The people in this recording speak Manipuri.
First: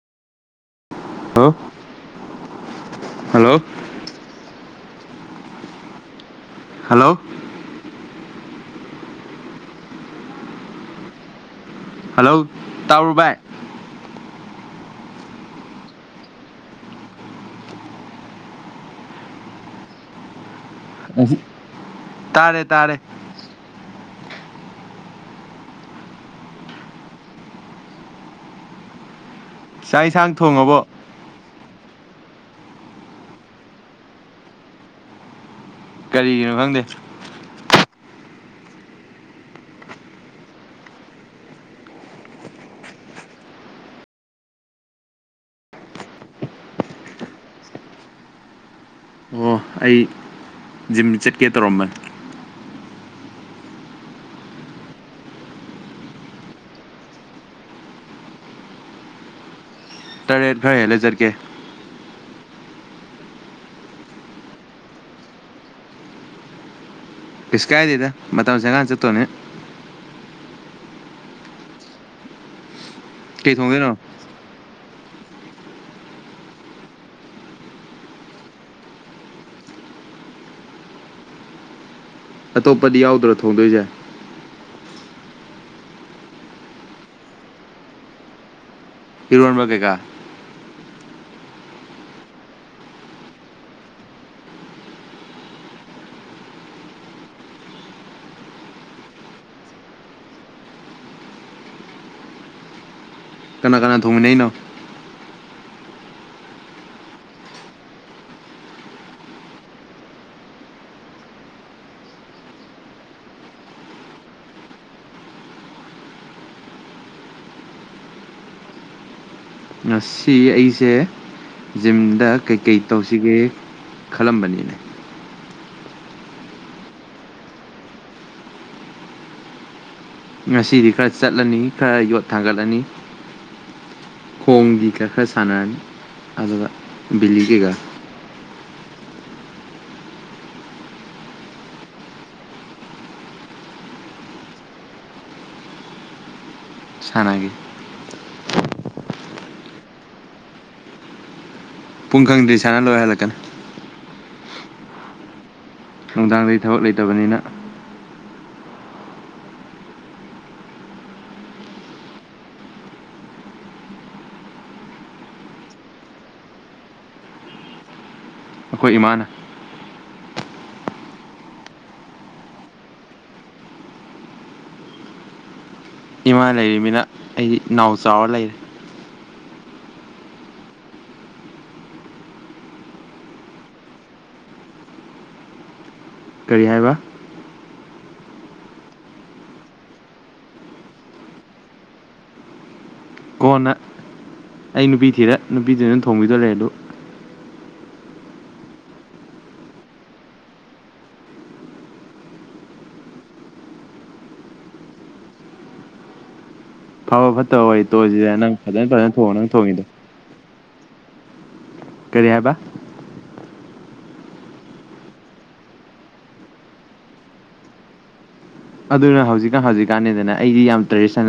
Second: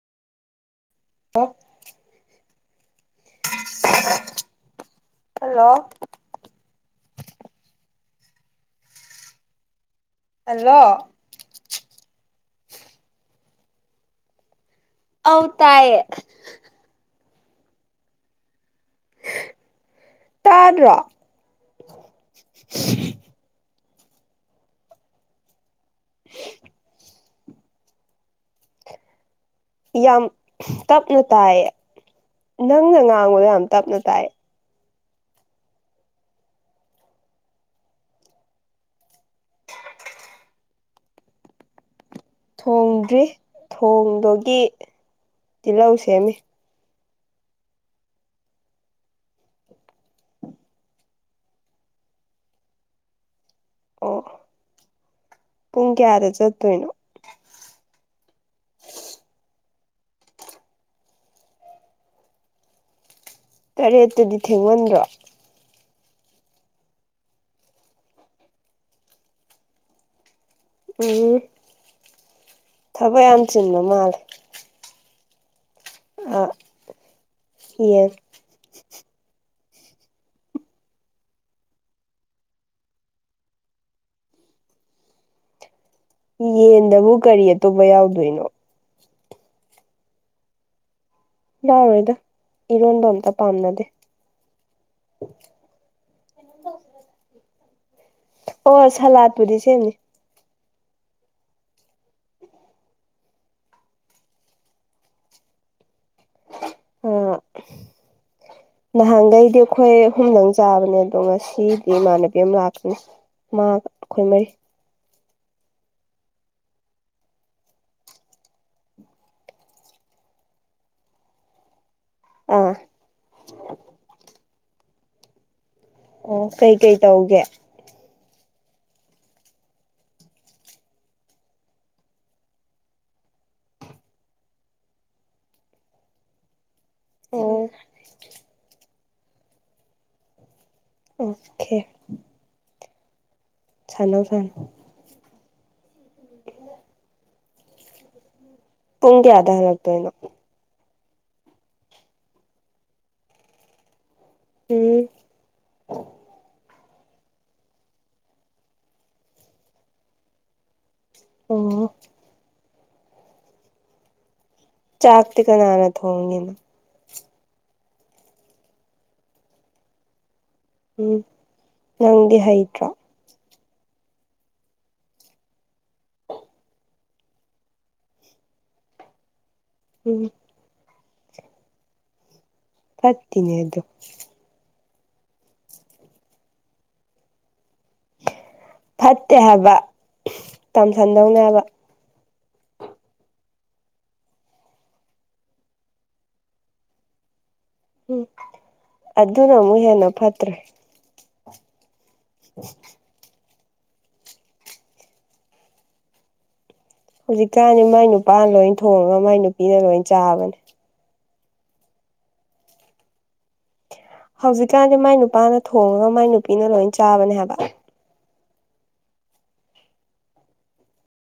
ꯑꯣ ꯍꯜꯂ hello hello hello hello hello ꯇꯥꯕ꯭ꯔꯣ ꯚꯥꯏ ꯑꯧ ꯇꯥꯢꯑꯦ ꯇꯥꯗ꯭ꯔꯣ ꯇꯥꯔꯦ ꯇꯥꯔꯦ [inaudible] ꯆꯥꯛ ꯌꯥꯝ ꯏꯟꯁꯥꯡ ꯊꯣꯡꯉꯕꯣ ꯇꯞ ꯅ ꯇꯥꯢꯑꯦ ꯅꯪꯅ ꯉꯥꯡꯕꯗꯣ ꯌꯥꯝ ꯇꯞꯅ ꯇꯥꯏ ꯀꯔꯤꯒꯤꯅꯣ ꯈꯪꯗꯦ ꯊꯣꯡꯗ꯭ꯔꯤ ꯊꯣꯡꯗꯨꯒꯤ ꯇꯤꯜꯍꯧ ꯁꯦꯝꯃꯤ ꯑꯣ ꯑꯩ ꯖꯤꯝ ꯆꯠꯀꯦ ꯇꯧꯔꯝꯕꯅꯤ ꯑꯣ ꯄꯨꯡ ꯀꯦꯌꯥꯗ ꯆꯠꯇꯨꯅꯣ ꯇꯥꯔꯦꯠ ꯈꯔ ꯍꯦꯜ ꯂ ꯆꯠꯀꯦ ꯇꯔꯦꯠꯇꯗꯤ ꯊꯦꯡꯃꯟꯗ꯭ꯔꯣ ꯄꯤꯁ ꯀꯥꯏꯗꯦꯗ ꯃꯇꯝ ꯆꯪꯉꯥꯟ ꯆꯠꯇꯣꯅꯦ ꯎꯝ ꯊꯕꯛ ꯌꯥꯝ ꯀꯩ ꯆꯤꯟꯕ ꯊꯣꯡꯗꯣꯏꯅꯣ ꯃꯥꯜꯂꯦ ꯑ ꯌꯦꯟ ꯑꯇꯣꯞꯄꯗꯤ ꯌꯥꯎꯗ꯭ꯔꯣ ꯊꯣꯡꯗꯣꯏꯁꯦ ꯌꯦꯟꯗꯕꯨ ꯀꯔꯤ ꯑꯇꯣꯞꯄ ꯌꯥꯎꯗꯣꯏꯅꯣ ꯏꯔꯣꯟꯕ ꯀꯩꯀꯥ ꯌꯥꯎꯔꯣꯏꯗ ꯏꯔꯣꯟꯕ ꯑꯝꯇ ꯄꯥꯝꯅꯗꯦ ꯑꯣ ꯁꯂꯥꯗ ꯄꯨꯗꯤꯁꯦꯝꯅꯤ ꯀꯅꯥ ꯀꯅꯥ ꯊꯣꯡꯃꯤꯟꯅꯩꯅꯣꯅꯣ ꯅꯍꯥꯟꯒꯩꯗꯤ ꯑꯩꯈꯣꯏ ꯑꯍꯨꯝꯗꯪ ꯆꯥꯕꯅꯦ ꯑꯗꯣ ꯉꯁꯤꯗꯤ ꯏꯃꯥꯟꯅꯕꯤ ꯑꯃ ꯂꯥꯛꯄꯅꯤ ꯃꯥ ꯑꯩꯈꯣꯏ ꯃꯔꯤ ꯉꯁꯤ ꯑꯩꯁꯦ ꯖꯤꯝꯗ ꯑꯥ ꯀꯩꯀꯩ ꯇꯧꯁꯤꯒꯦ ꯈꯜꯂꯝꯕꯅꯤꯅ ꯑꯣ ꯀꯩꯀꯩ ꯇꯧꯒꯦ ꯉꯁꯤꯗꯤ ꯈꯔ ꯆꯠꯂꯅꯤ ꯈꯔ ꯌꯣꯠ ꯊꯥꯡꯒꯠꯂꯅꯤ ꯈꯣꯡꯗꯤ ꯈꯔ ꯈꯔ ꯁꯥꯟꯅꯔꯅꯤ ꯑꯗꯨꯒꯗ ꯑꯣ ꯕꯤꯂꯤꯒꯩꯒ ꯑꯣꯀꯦ ꯁꯅꯣ ꯊꯅ ꯁꯅꯒꯦ ꯄꯨꯡ ꯀꯌꯥꯗ ꯍꯜꯂꯛꯇꯣꯏꯅꯣ ꯄꯨꯡ ꯈꯪꯗ꯭ꯔꯤ ꯁꯥꯟꯅ ꯂꯣꯏꯔ ꯍꯜꯂꯛꯀꯅꯤ ꯎꯝ ꯅꯨꯡꯗꯥꯡꯗꯒꯤ ꯊꯕꯛ ꯂꯩꯇꯕꯅꯤꯅ ꯑꯣ ꯆꯥꯥꯛꯇꯤ ꯀꯅꯥꯅ ꯊꯣꯡꯏꯅꯣ ꯑꯩꯈꯣꯏ ꯏꯃꯥꯅ ꯎꯝ ꯅꯪꯗꯤ ꯍꯩꯇ꯭ꯔꯣ ꯏꯃꯥ ꯂꯩꯔꯤꯃꯤꯅ ꯑꯩꯗꯤ ꯅꯥꯎ ꯆꯥꯎꯔ ꯂꯩꯔꯦ ꯎꯝ ꯐꯠꯇꯅꯦ ꯑꯗꯨ ꯀꯔꯤ ꯍꯥꯏꯕ ꯐꯠꯇꯦ ꯍꯥꯏꯕ ꯇꯝꯁꯟꯗꯧꯅꯦ ꯍꯥꯏꯕ ꯀꯣꯟꯅ ꯑꯩ ꯅꯨꯄꯤ ꯊꯤꯔꯦ ꯅꯨꯄꯤꯗꯨ ꯑꯗꯨꯝ ꯊꯣꯡꯕꯤꯗ ꯂꯩꯦ ꯑꯗꯨ ꯎꯝ ꯑꯗꯨꯅ ꯃꯨꯍꯅ ꯄꯠꯇ꯭ꯔꯦ [unintelligible] ꯐꯕ ꯐꯠꯇꯕ ꯍꯧꯖꯤꯛꯀꯥꯟꯁꯤ ꯋꯥꯔꯤ ꯃꯥꯏ ꯇꯣꯛꯑꯁꯤꯗ ꯅꯨꯄꯥꯅ ꯅꯪ ꯂꯣꯏ ꯐꯖꯅ ꯐꯖꯅ ꯊꯣꯡꯉꯒ ꯊꯣꯡꯉꯣ ꯃꯥꯏ ꯅꯪ ꯅꯨꯄꯤꯅ ꯊꯣꯡꯉꯤꯗꯣ ꯂꯣꯏ ꯆꯥꯕꯅꯦ ꯀꯔꯤ ꯍꯥꯏꯕ ꯍꯧꯖꯤꯛꯀꯥꯟꯗꯤ ꯃꯥꯏ ꯅꯨꯄꯥꯅ ꯊꯣꯡꯉꯒ ꯃꯥꯏ ꯅꯨꯄꯤꯅ ꯂꯣꯏ ꯆꯥꯕꯅꯦ ꯍꯥꯏꯕ ꯑꯗꯨꯅ ꯍꯧꯖꯤꯛꯀꯥꯟ ꯍꯧꯖꯤꯛꯀꯥꯟꯅꯤꯗꯅ ꯑꯩꯗꯤ ꯌꯥꯝ ꯇ꯭ꯔꯦꯗꯤꯟꯅꯜ